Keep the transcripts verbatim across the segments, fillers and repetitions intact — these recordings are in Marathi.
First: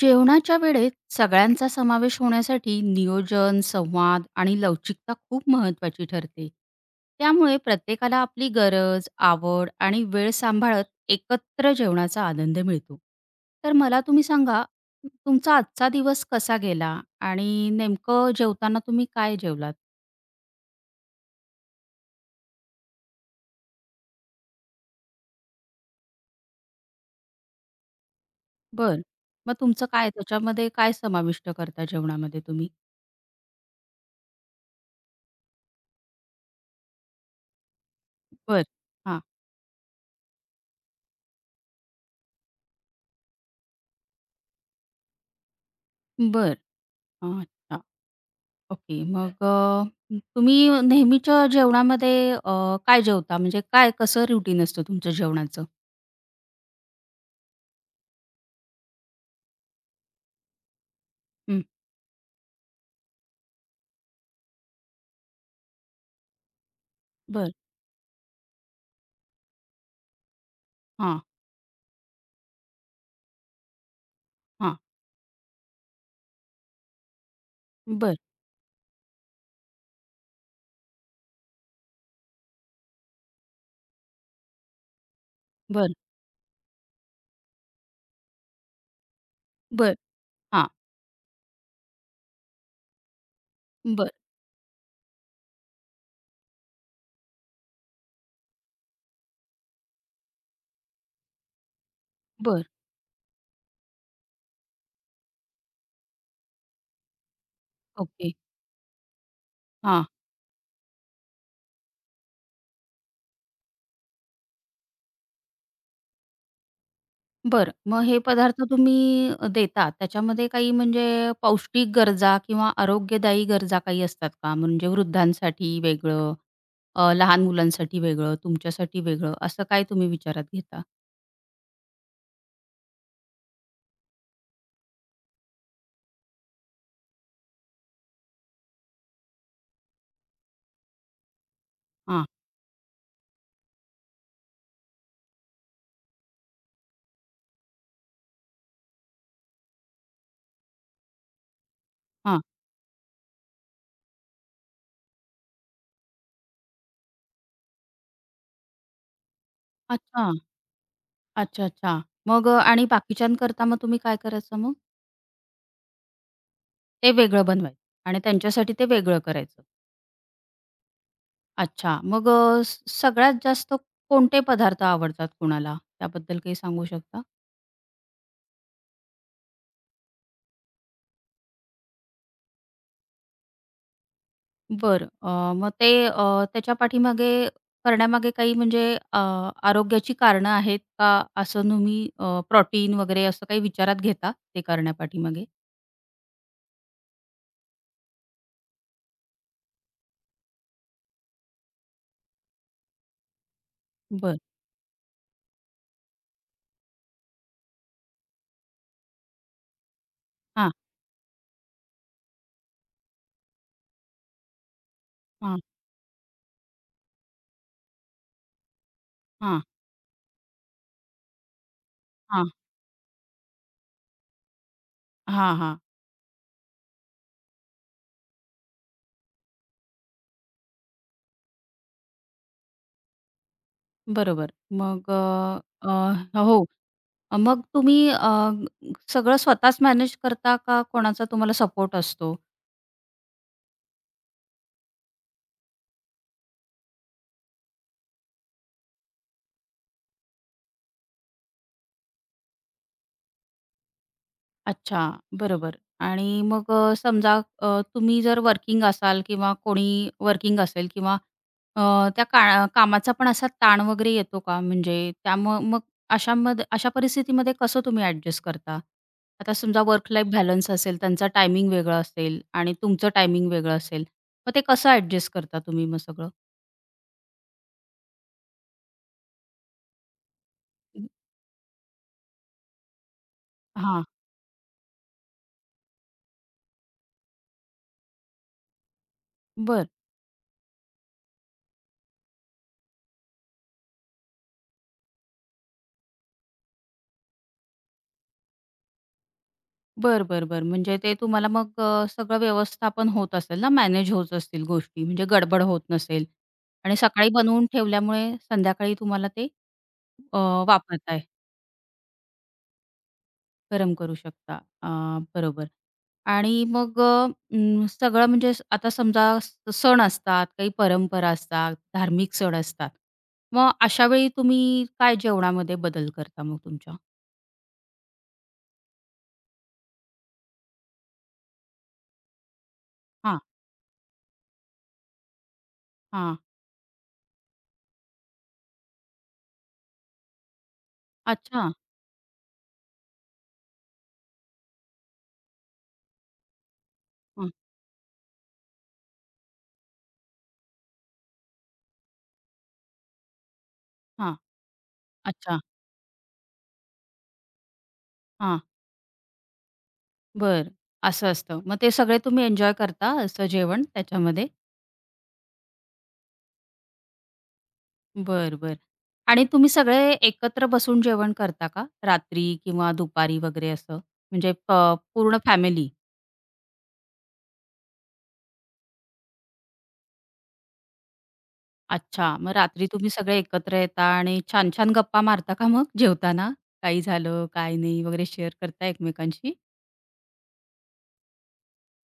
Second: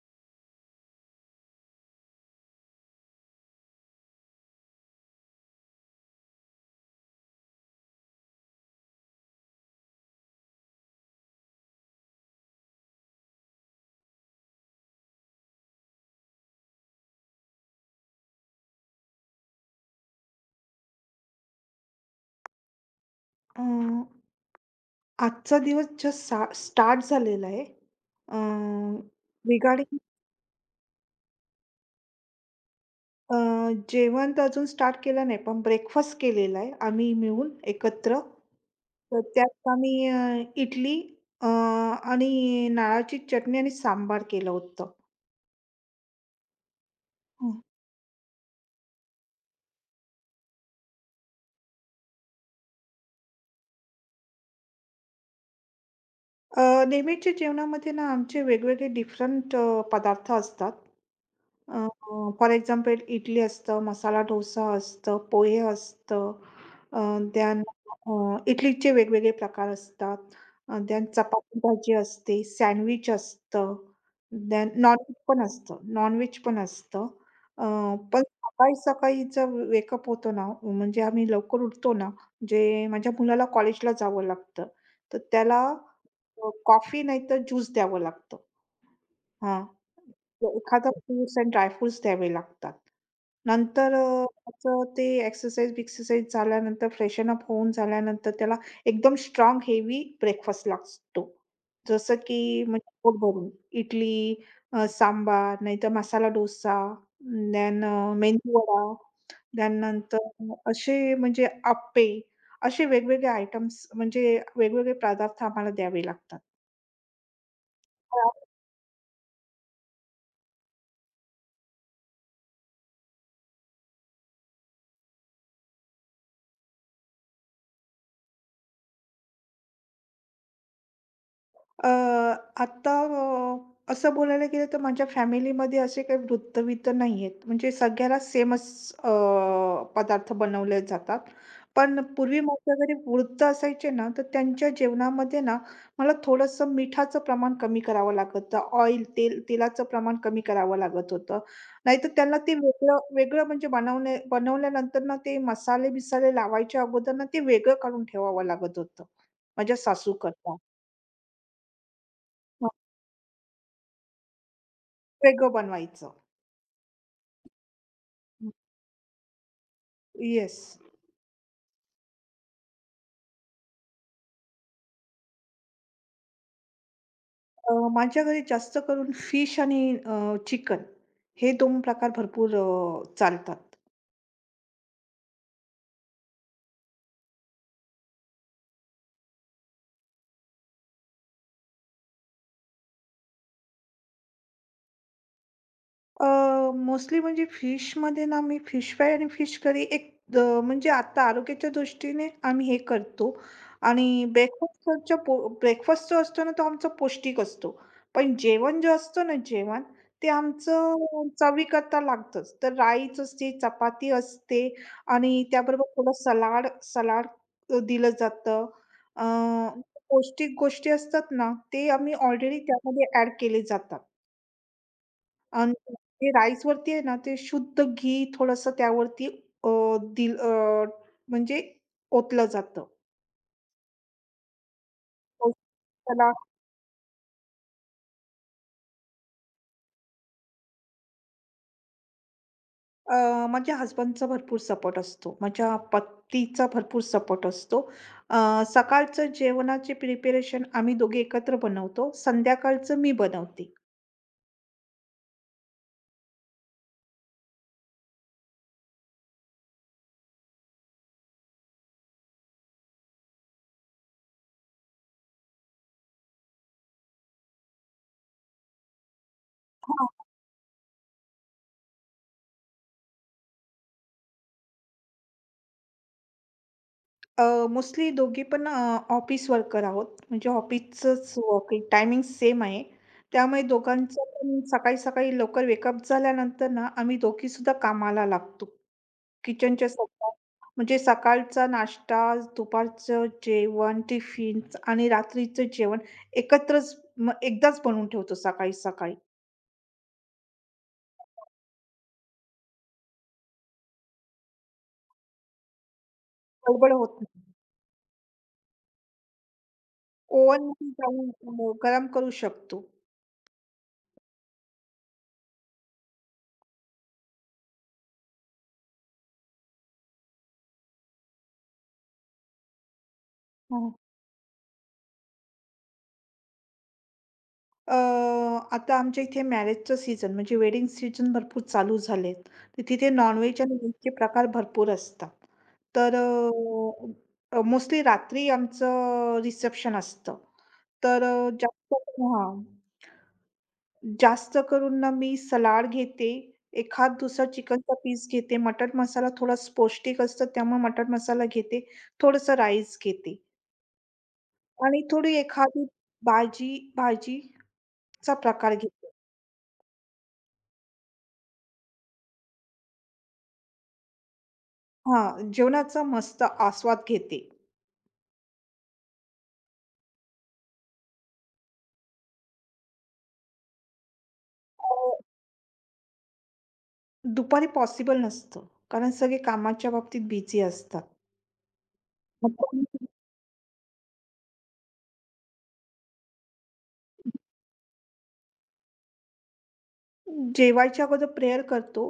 जेवणाच्या वेळेत सगळ्यांचा समावेश होण्यासाठी नियोजन, संवाद आणि लवचिकता खूप महत्वाची ठरते. त्यामुळे प्रत्येकाला आपली गरज, आवड आणि वेळ सांभाळत एकत्र जेवणाचा आनंद मिळतो. तर मला तुम्ही सांगा, तुमचा आजचा दिवस कसा गेला आणि नेमकं जेवताना तुम्ही काय जेवलात? अ, आजचा दिवस जस्ट सा स्टार्ट झालेला आहे. अ, बरं. मग तुमचं रिगार्डिंग काय त्याच्यामध्ये काय समाविष्ट करता जेवणामध्ये तुम्ही? अ, जेवण तर अजून स्टार्ट केलं नाही, पण ब्रेकफास्ट केलेला आहे आम्ही मिळून एकत्र. बरं. तर हां. त्यात आम्ही अ, इडली अ, आणि नारळाची चटणी आणि सांबार केलं होतं. बरं. अच्छा. ओके. मग अ, तुम्ही नेहमीच्या जेवणामध्ये अ, काय जेवता? म्हणजे काय कसं रुटीन असतं तुमचं जेवणाचं? अ, नेहमीच्या जेवणामध्ये ना आमचे वेगवेगळे डिफरंट अ, पदार्थ असतात. हं. अ, फॉर एक्झाम्पल इडली असतं, मसाला डोसा असतं, पोहे असतं. अ, बरं. इडलीचे वेगवेगळे प्रकार असतात. अ, हां, चपाती भाजी असते, सँडविच असतं, देन हां. नॉनव्हेज पण असतं, नॉनव्हेज पण असतं. अ, बरं, पण सकाळी-सकाळी जर वेकअप होतो ना, म्हणजे आम्ही लवकर उठतो ना, म्हणजे माझ्या मुलाला कॉलेजला जावं लागतं. तर त्याला बरं, अ, कॉफी नाहीतर ज्यूस द्यावं लागतं. हां. बरं. तो हां. एखादा फ्रुट्स अँड ड्राय फ्रुट्स द्यावे लागतात. नंतर बरं, अ, त्याचं ते एक्सरसाइज-बिक्सरसाइज झाल्यानंतर फ्रेशन अप होऊन झाल्यानंतर त्याला एकदम स्ट्राँग हेवी ब्रेकफास्ट लागतो. जसं की बरं. म्हणजे पोट भरून इडली, अ, सांबार नाहीतर मसाला डोसा, देन ओके. मेंदू वडा, देन हां. असे म्हणजे अप्पे, असे वेगवेगळे आयटम्स म्हणजे वेगवेगळे पदार्थ आम्हाला द्यावे लागतात. बरं. मग हे पदार्थ तुम्ही अ, देता त्याच्यामध्ये काही म्हणजे पौष्टिक गरजा किंवा आरोग्यदायी गरजा काही असतात का? म्हणजे वृद्धांसाठी वेगळं, अ, लहान मुलांसाठी वेगळं, तुमच्यासाठी वेगळं असं काय तुम्ही विचारात घेता? अ, आता अ, असं बोलायला गेलं तर माझ्या फॅमिलीमध्ये असे काही वृत्तवित्त नाही आहेत म्हणजे सगळ्याला सेमच अ, पदार्थ बनवले जातात. पण हां, पूर्वी माझ्या घरी वृत्त असायचे ना, तर त्यांच्या जेवणामध्ये ना मला थोडंसं मिठाचं प्रमाण कमी करावं लागत होतं. ऑइल, तेल तेलाचं प्रमाण कमी करावं लागत होतं. नाहीतर त्यांना हां. ते वेगळं वेगळं म्हणजे बनवणे बनवल्यानंतर ना ते मसाले-बिसाले लावायच्या अगोदर ना ते वेगळं काढून ठेवावं लागत होतं. माझ्या अच्छा. सासूकरता. अच्छा, अच्छा. मग अ, आणि बाकीच्यांकरता मग तुम्ही काय करायचं मग? वेगळं बनवायचं. ते वेगळं बनवायचं आणि त्यांच्यासाठी ते वेगळं करायचं. येस. अच्छा. मग अ, स सगळ्यात जास्त कोणते पदार्थ आवडतात कुणाला? त्याबद्दल काही सांगू शकता? अ, माझ्या घरी जास्त करून फिश आणि चिकन हे दोन प्रकार भरपूर अ, चालतात. बरं. अ, मग ते अ, त्याच्या पाठीमागे करण्यामागे काही म्हणजे अ, आरोग्याची कारणं आहेत का? असं तुम्ही अ, प्रोटीन वगैरे असं काही विचारात घेता ते करण्यापाठीमागे? अ, मोस्टली म्हणजे फिशमध्ये ना मी फिश फ्राय आणि फिश करी एक अ, म्हणजे आता आरोग्याच्या दृष्टीने आम्ही हे करतो आणि बरं. ब्रेकफास्टच्या पो ब्रेकफास्ट जो असतो ना तो आमचा पौष्टिक असतो. पण जेवण जे असतं ना जेवण ते हां, आमचं चवीकरता लागतंच. तर राईच असते, चपाती असते आणि हां, त्याबरोबर थोडं सलाड सलाड दिलं जातं. अ, हां, पौष्टिक गोष्टी असतात ना ते आम्ही हां, ऑलरेडी त्यामध्ये ॲड केले जातात. हां, हां. आणि ते राईसवरती आहे ना, ते शुद्ध घी थोडंसं त्यावरती अ, दिल अ, म्हणजे ओतलं जातं. बरोबर. मग मग अ, त्याला अ, हो. अ, मग तुम्ही अ, सगळं स्वतःच मॅनेज करता का कोणाचा तुम्हाला सपोर्ट असतो? अ, माझ्या हसबंडचा भरपूर सपोर्ट असतो. माझ्या पतीचा भरपूर सपोर्ट असतो. अ, सकाळचं जेवणाचे प्रिपरेशन आम्ही दोघे एकत्र बनवतो. संध्याकाळचं मी बनवते. अच्छा, बरोबर. आणि मग अ, समजा अ, तुम्ही जर वर्किंग असाल किंवा कोणी वर्किंग असेल किंवा अ, त्या का कामाचा पण असा ताण वगैरे येतो का? म्हणजे त्यामुळं मग अशामध्ये अशा परिस्थितीमध्ये कसं तुम्ही ॲडजस्ट करता? आता समजा वर्क लाईफ बॅलन्स असेल, त्यांचा टायमिंग वेगळं असेल आणि तुमचं टायमिंग वेगळं असेल. मग ते कसं ॲडजस्ट करता तुम्ही मग सगळं? अ, मोस्टली दोघी पण अ, ऑफिस वर्कर आहोत. म्हणजे ऑफिसचंच टायमिंग सेम आहे. त्यामुळे हां, दोघांचं पण सकाळी-सकाळी लवकर वेकअप झाल्यानंतर ना, आम्ही दोघीसुद्धा कामाला लागतो. बरं. किचनच्या सगळ्या म्हणजे सकाळचा नाश्ता, दुपारचं जेवण, टिफिन्स आणि रात्रीचं जेवण एकत्रच मग एकदाच बनवून ठेवतो सकाळी-सकाळी. तुमाला, मग सगला वयवस्थापन होता सेल, ना मैनेज होता सेल, गोष्टी, म्हणजे गडबड होत नसेल, गडबड आणि होत सकाळी नाही. बनवून ठेवल्यामुळे संध्याकाळी तुम्हाला ते अ, वापरताय, ओव्हनमध्ये गरम करू शकतो. गरम करू शकता. अ, बरोबर. आणि मग सगड़बड होता सेल. आनि सअगड़ी बनूं थेवल्या, मुले संधयाकड़ी तुमाला थे वापन आता है, करम करूशक्ता, बरुबर. आनि मग सगला मग सविल्वा अता समझा सवन � अ, आता आमच्या इथे मॅरेजचं सीजन, म्हणजे वेडिंग सीजन भरपूर चालू झालेत. तर तिथे नॉन-व्हेज आणि व्हेजचे प्रकार भरपूर असतात. तर अ, मोस्टली रात्री आमचं रिसेप्शन असतं. तर अ, जास्त हां. जास्त करून ना मी सलाड घेते. एखाद दुसरा चिकनचा पीस घेते. मटण मसाला थोड़ा पौष्टिक असतो त्यामुळे मटण मसाला घेते. थोडंसं राईस घेते आणि थोडी एखादी भाजी भाजीचा प्रकार घेते. बरं. असं असतं. मग ते सगळे तुम्ही एन्जॉय करता असं जेवण त्याच्यामध्ये? हां, जेवणाचा मस्त आस्वाद घेते. बरं, बरं. आणि तुम्ही सगळे एकत्र बसून जेवण करता का? रात्री किंवा दुपारी वगैरे असं? म्हणजे प अ, पूर्ण फॅमिली? दुपारी पॉसिबल नसतं, कारण सगळे कामाच्या बाबतीत बिझी असतात. अच्छा. मग मग आपण रात्री तुम्ही सगळे एकत्र येता आणि छान-छान गप्पा मारता का मग जेवताना? काही झालं, काय नाही वगैरे शेअर करता एकमेकांशी? जेवायच्या अगोदर प्रेयर करतो.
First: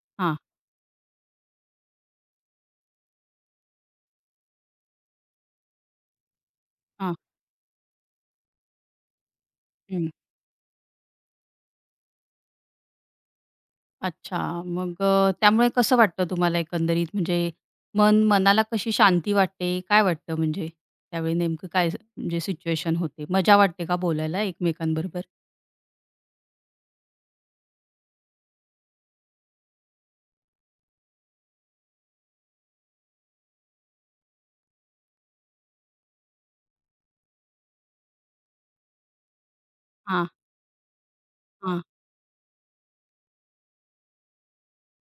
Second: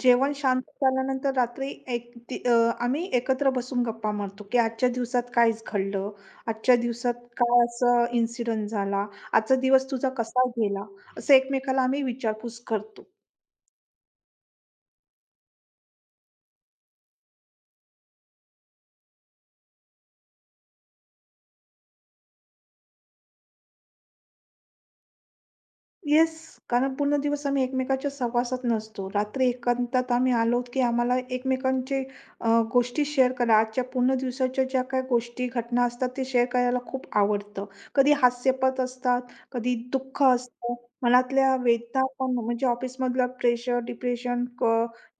जेवण हां, शांत झाल्यानंतर रात्री एक ती अ, आम्ही एकत्र बसून गप्पा मारतो, की आजच्या दिवसात काय घडलं? आजच्या हां. दिवसात काय असं इन्सिडंट झाला? आजचा दिवस तुझा कसा गेला? असं एकमेकाला आम्ही विचारपूस करतो. अच्छा. मग अ, त्यामुळे कसं वाटतं तुम्हाला एकंदरीत? म्हणजे मन मनाला कशी शांती वाटते? काय वाटतं म्हणजे त्यावेळी नेमकं काय स- म्हणजे सिच्युएशन होते? मजा वाटते का बोलायला एकमेकांबरोबर? येस. कारण पूर्ण दिवस आम्ही एकमेकांच्या सहवासात नसतो. रात्री एकांतात आम्ही आलोत, की आम्हाला एकमेकांचे अ, गोष्टी शेअर करा. आजच्या पूर्ण दिवसाच्या ज्या काही गोष्टी, घटना असतात, ते शेअर करायला खूप आवडतं. कधी हास्यपद असतात, कधी दुःख हां, असतं, मनातल्या हां. वेदना पण म्हणजे ऑफिसमधलं प्रेशर, डिप्रेशन,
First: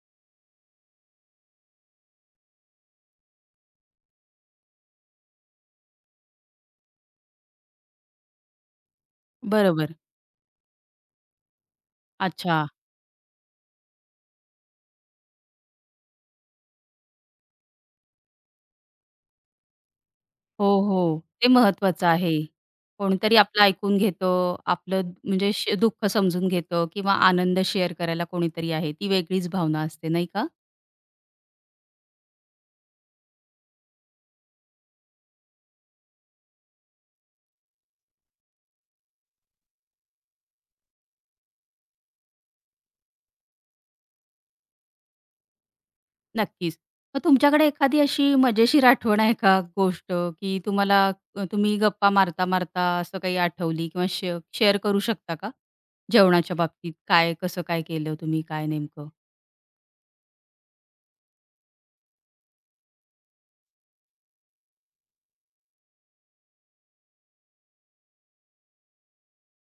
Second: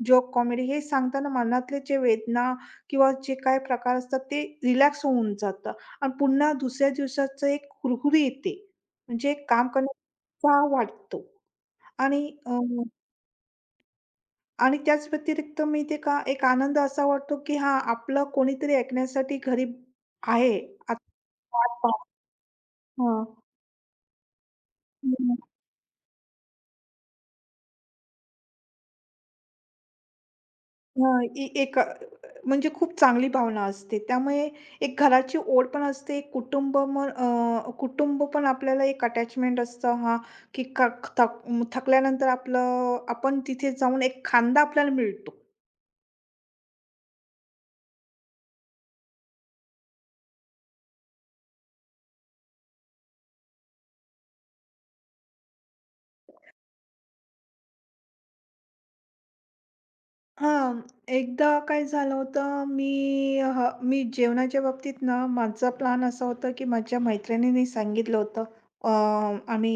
जोक, कॉमेडी हे सांगताना मनातले जे वेदना किंवा जे काही प्रकार असतात, ते रिलॅक्स होऊन जातं आणि पुन्हा दुसऱ्या दिवसाचं एक हुरहुरी येते. म्हणजे काम करणं बरोबर. उत्साह वाटतो आणि अ, अच्छा. आणि त्याच व्यतिरिक्त मी ते का एक आनंद असा वाटतो, की हां, आपलं कोणीतरी ऐकण्यासाठी घरी आहे. हो, आता हो. ते वाट पाहत महत्वाचं आहे. हां. कोणीतरी आपलं ऐकून घेतं, आपलं हं, म्हणजे श दुःख समजून घेतं किंवा आनंद शेअर करायला कोणीतरी आहे. ती वेगळीच भावना असते, नाही का? हां. ए एक अ, म्हणजे खूप चांगली भावना असते. त्यामुळे एक घराची ओढ पण असते, एक कुटुंब मग अ, कुटुंब पण आपल्याला एक अटॅचमेंट असतं हां, की क थक थकल्यानंतर आपलं आपण तिथे जाऊन एक खांदा आपल्याला मिळतो. नक्कीच. मग तुमच्याकडे एखादी अशी मजेशीर आठवण आहे का गोष्ट, की तुम्हाला अ, तुम्ही गप्पा मारता-मारता असं काही आठवली किंवा शे शेअर करू शकता का? जेवणाच्या बाबतीत काय, कसं काय केलं तुम्ही, काय नेमकं? हां, एकदा काय झालं होतं, मी ह मी जेवणाच्या बाबतीत ना, माझा प्लॅन असा होता, की माझ्या मैत्रिणीने सांगितलं होतं. अ, आम्ही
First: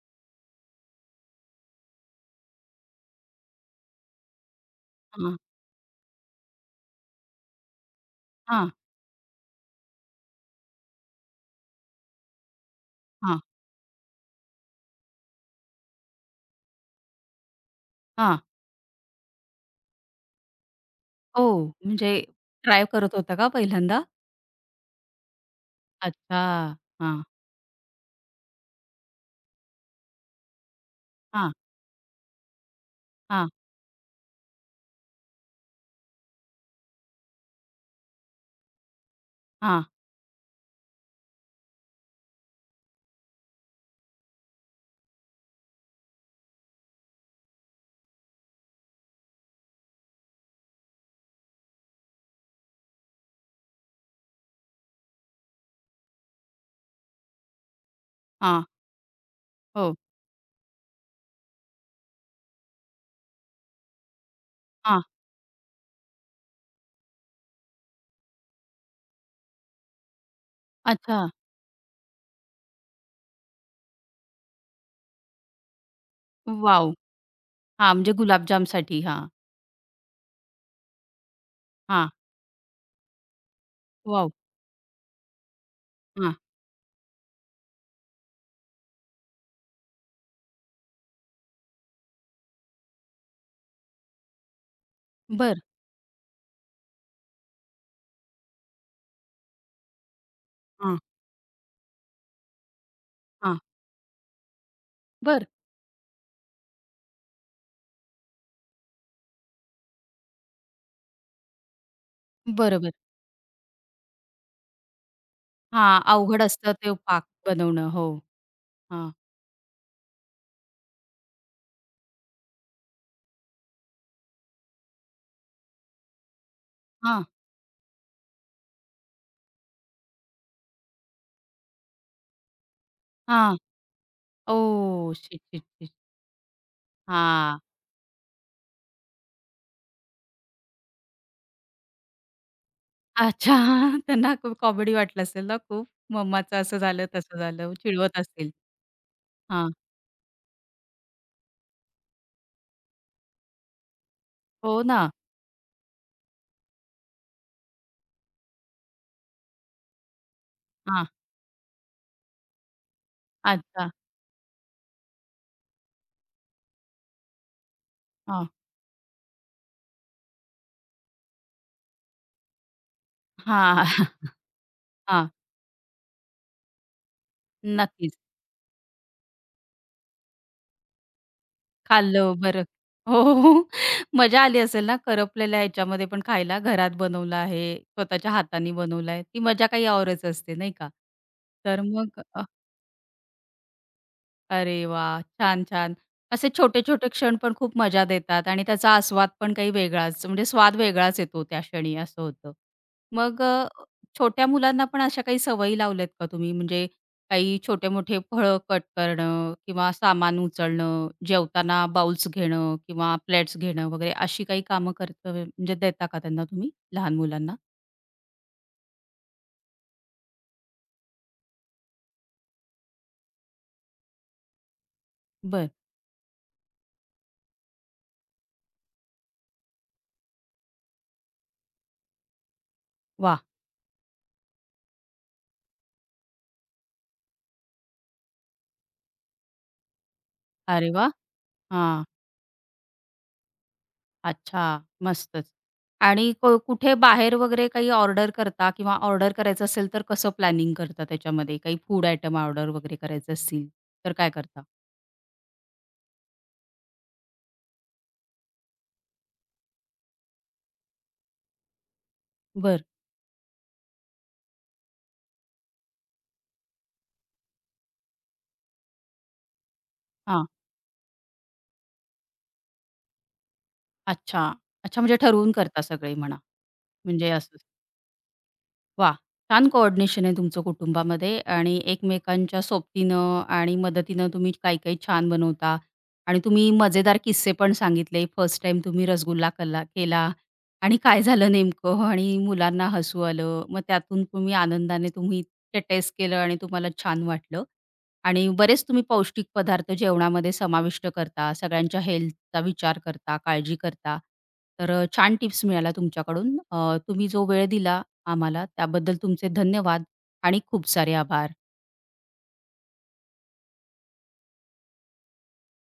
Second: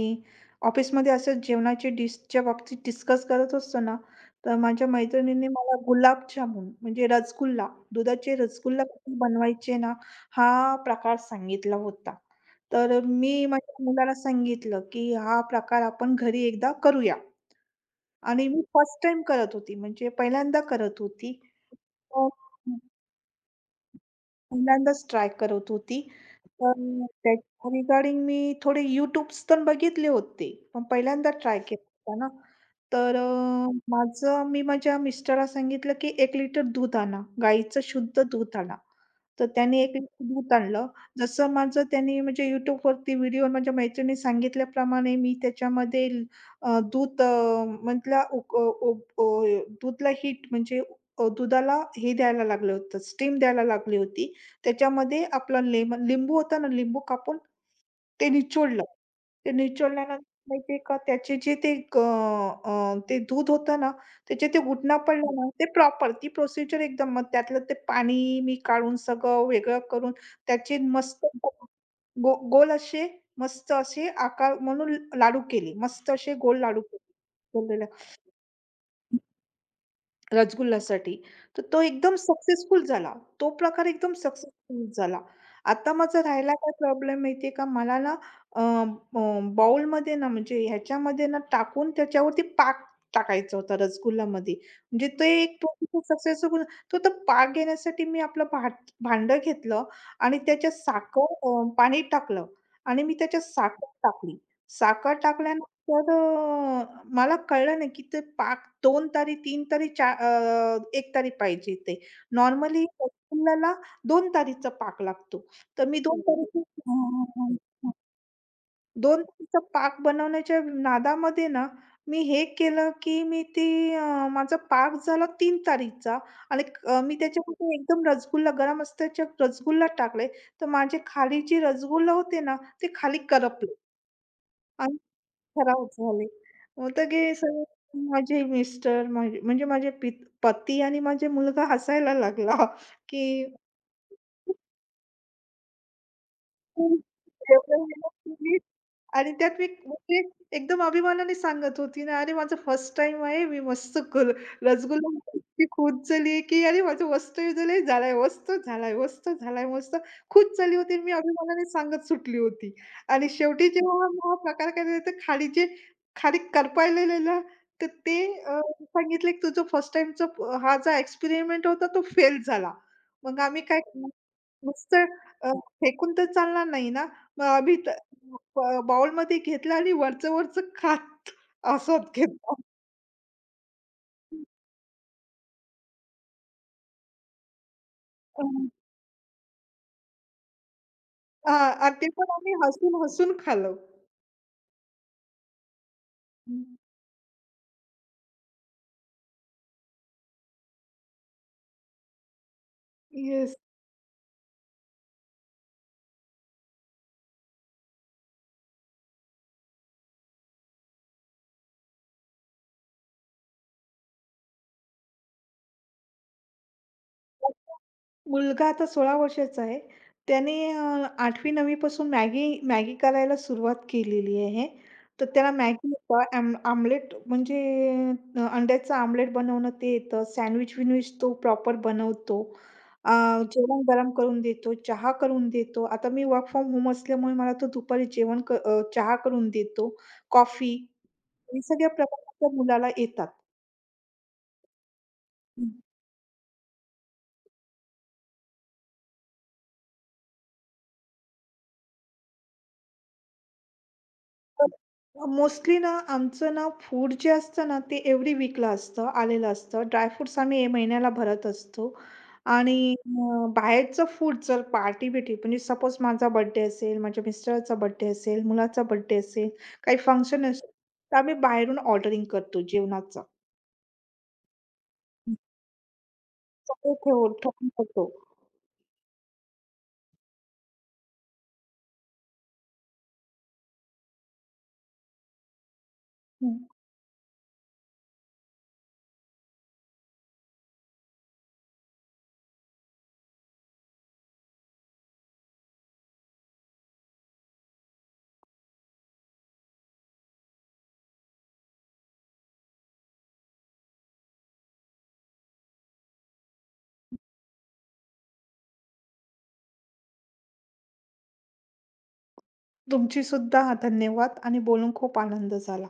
ऑफिसमध्ये असं जेवणाची डिशच्या बाबतीत डिस्कस करत असतो ना, तर माझ्या हां. मैत्रिणींनी मला गुलाबजामुन म्हणजे रसगुल्ला, दुधाचे हां, रसगुल्ला कसे बनवायचे ना, हा प्रकार सांगितला होता. तर मी हां, माझ्या मुलाला सांगितलं, की हा प्रकार आपण घरी एकदा करूया. हां. आणि मी फर्स्ट टाईम करत होती, म्हणजे पहिल्यांदा करत होती. ओह! म्हणजे अ, ट्राय करत होता का पहिल्यांदा? पहिल्यांदाच ट्राय करत होती. अच्छा. तर हां, त्याच्या रिगार्डिंग मी थोडे YouTubes पण बघितले होते, पण पहिल्यांदा हां, ट्राय केला होता ना. तर हां, अ, माझं मी माझ्या मिस्टरला सांगितलं, की एक लिटर दूध आणा. गाईचं शुद्ध दूध आणा. तर त्याने हां, एक लिटर दूध आणलं. जसं माझं त्याने म्हणजे YouTubeवरती व्हिडिओ माझ्या मैत्रिणीने सांगितल्याप्रमाणे मी त्याच्यामध्ये ल- अ, दूध अ, मधला उक अ, उब अ, दूधला हीट म्हणजे अ, दुधाला हे द्यायला लागलं होतं, स्टीम द्यायला लागली होती. त्याच्यामध्ये आपलं लेमन लिंबू होता ना, लिंबू कापून ते हां. निचोडलं. ते हो. निचोडल्यानंतर माहिती आहे का त्याचे जे ते क अ, ते दूध होतं ना, त्याचे ते घुटणा हां. पडला ना, ते प्रॉपर ती प्रोसिजर एकदम मग त्यातलं ते पाणी मी काढून सगळं वेगळं करून त्याचे मस्त अच्छा. गो गो- गोल असे मस्त असे आकार म्हणून लाडू केले. मस्त असे गोल लाडू वॉव! केले. हां, म्हणजे गुलाबजामसाठी. हां, रसगुल्लासाठी. तर तो हां. एकदम सक्सेसफुल झाला. तो प्रकार एकदम वॉव! सक्सेसफुल झाला. आता माझा हां. राहिला काय प्रॉब्लेम माहिती का? मला ना बाउलमध्ये ना म्हणजे ह्याच्यामध्ये ना टाकून त्याच्यावरती पाक टाकायचा होता रसगुल्लामध्ये. म्हणजे ते बरं. एक सक्सेसफुल तो तर पाक घेण्यासाठी मी आपलं भाट भांडं घेतलं आणि त्याच्यात हां, साखर, अ, पाणी टाकलं आणि मी त्याच्यात हां. साखर टाकली. साखर बरं. टाकल्यानं तर अ, मला कळलं नाही, की ते पाक दोन तारी, तीन तारी, चा अ, एक तारी पाहिजे ते. नॉर्मली बरोबर. रसगुल्ल्याला दोन तारीचा पाक लागतो. तर मी हां, दोन अवघड बरोबर. असतं तारीचं ते हां, पाक हां, बनवणं. हां. हो. हां, दोन तारीचा पाक बनवण्याच्या नादामध्ये ना, मी हे केलं, की मी ती अ, माझा पाक झाला तीन तारीचा आणि अ, मी हां, त्याच्यामध्ये एकदम रसगुल्ला गरम असल्याच्या रसगुल्ला टाकले, तर माझे खाली जे रसगुल्ला होते ना, ते खाली हां. करपले. ओह! शिट, शिट, खराब शिट. झाले. मग तर हे हां. सगळे माझे मिस्टर माझे म्हणजे माझे पित पती आणि माझे मुलगा हसायला लागला, की अच्छा. त्यांना खूप कॉमेडी वाटलं असेल ना खूप? मम्माचं असं "तू झालं, तसं झालं. एवढं मेहनत चिडवत असतील. केली, आणि त्यात मी हां. म्हणजे एकदम अभिमानाने सांगत होती ना, "अरे माझं फर्स्ट टाईम आहे, मी मस्त कर हो रसगुल्ला ना. मला इतकी खुश झाली, की अरे माझं मस्त झालंय, झालाय मस्त, झालाय मस्त, झालाय मस्त." खुश झाली होती आणि हां. मी अभिमानाने सांगत सुटली होती. आणि शेवटी अच्छा. जेव्हा मग हा प्रकार करायला तर खाली जे खाली करपाळलेलं तर ते हां. अ, सांगितले, की "तुझं फर्स्ट टाईमचा हा जो एक्सपेरिमेंट होता तो फेल झाला." मग आम्ही काय हां. नुसतं हां. अ, फेकून तर चालणार नाही ना. मग आम्ही तर नक्कीच. ब बाउलमध्ये घेतलं आणि वरचं-वरचं खात असत खाल्लं घेतलं. बरं. हो, हो, हो. मजा आली असेल ना करपलेल्या ह्याच्यामध्ये पण खायला? घरात बनवलं आहे, स्वतःच्या अ, हाताने बनवलं आहे. ती मजा काही औरच असते नाही का? हां तर आणि ते मग पण अ आम्ही हसून-हसून खाल्लं. अरे वाह! छान, छान. असे छोटे-छोटे क्षण पण खूप मजा देतात आणि त्याचा आस्वाद पण काही वेगळाच म्हणजे स्वाद वेगळाच येतो त्या क्षणी असं होतं. मग येस. अ, छोट्या मुलांना पण अशा काही सवयी लावल्यात का तुम्ही? म्हणजे काही छोटे-मोठे फळं कट करणं किंवा सामान उचलणं, जेवताना बाउल्स घेणं किंवा प्लेट्स घेणं वगैरे अशी काही कामं करत म्हणजे देता का त्यांना तुम्ही लहान मुलांना? मुलगा आता सोळा वर्षाचा आहे. त्याने अ, आठवी-नववी पासून मॅगी मॅगी करायला सुरुवात केलेली आहे. तर त्याला बरं. मॅगी येतं, आम आमलेट म्हणजे अ, अंड्याचं आमलेट बनवणं ते येतं. सँडविच-विनविच तो प्रॉपर बनवतो. अ, वाह! जेवण गरम करून देतो, चहा करून देतो. आता मी वर्क फ्रॉम होम असल्यामुळे मला तो दुपारी जेवण क अ, चहा करून देतो, कॉफी अरे वाह! हे सगळ्या हां. प्रकार त्या मुलाला येतात. अच्छा, मस्तच. आणि क कुठे बाहेर वगैरे काही ऑर्डर करता किंवा ऑर्डर करायचं असेल तर कसं प्लॅनिंग करता त्याच्यामध्ये? काही फूड आयटम ऑर्डर वगैरे करायचे असतील तर काय करता? मोस्टली ना, आमचं ना फूड जे असतं ना, ते एव्हरी वीकला असतं, आलेलं असतं. ड्राय फ्रुट्स आम्ही ए महिन्याला भरत असतो. आणि बरं. अ, बाहेरचं फूड जर पार्टी-बिर्टी म्हणजे सपोज माझा बर्थडे असेल, माझ्या मिस्टराचा बर्थडे असेल, मुलाचा बर्थडे असेल, काही फंक्शन हां. असेल, तर आम्ही बाहेरून ऑर्डरिंग करतो जेवणाचं. अच्छा. अच्छा म्हणजे ठरवून करता सगळे म्हणा. सगळं म्हणजे ठेवून असं ठेवून करतो. वाह! छान कोऑर्डिनेशन आहे तुमचं कुटुंबामध्ये आणि एकमेकांच्या सोबतीनं आणि मदतीनं तुम्ही काही-काही छान बनवता आणि हं. तुम्ही मजेदार किस्से पण सांगितले. फर्स्ट टाइम तुम्ही रसगुल्ला कला केला आणि काय झालं नेमकं आणि मुलांना हसू आलं. मग त्यातून तुम्ही आनंदाने तुम्ही ते टेस्ट केलं आणि तुम्हाला छान वाटलं आणि बरेच तुम्ही पौष्टिक पदार्थ जेवणामध्ये समाविष्ट करता. सगळ्यांच्या हेल्थचा विचार करता, काळजी करता. तर अ, छान टिप्स मिळाल्या तुमच्याकडून. अ, तुम्ही जो वेळ दिला आम्हाला. त्याबद्दल तुमचे धन्यवाद आणि खूप सारे आभार. तुमची सुद्धा धन्यवाद आणि बोलून खूप आनंद झाला.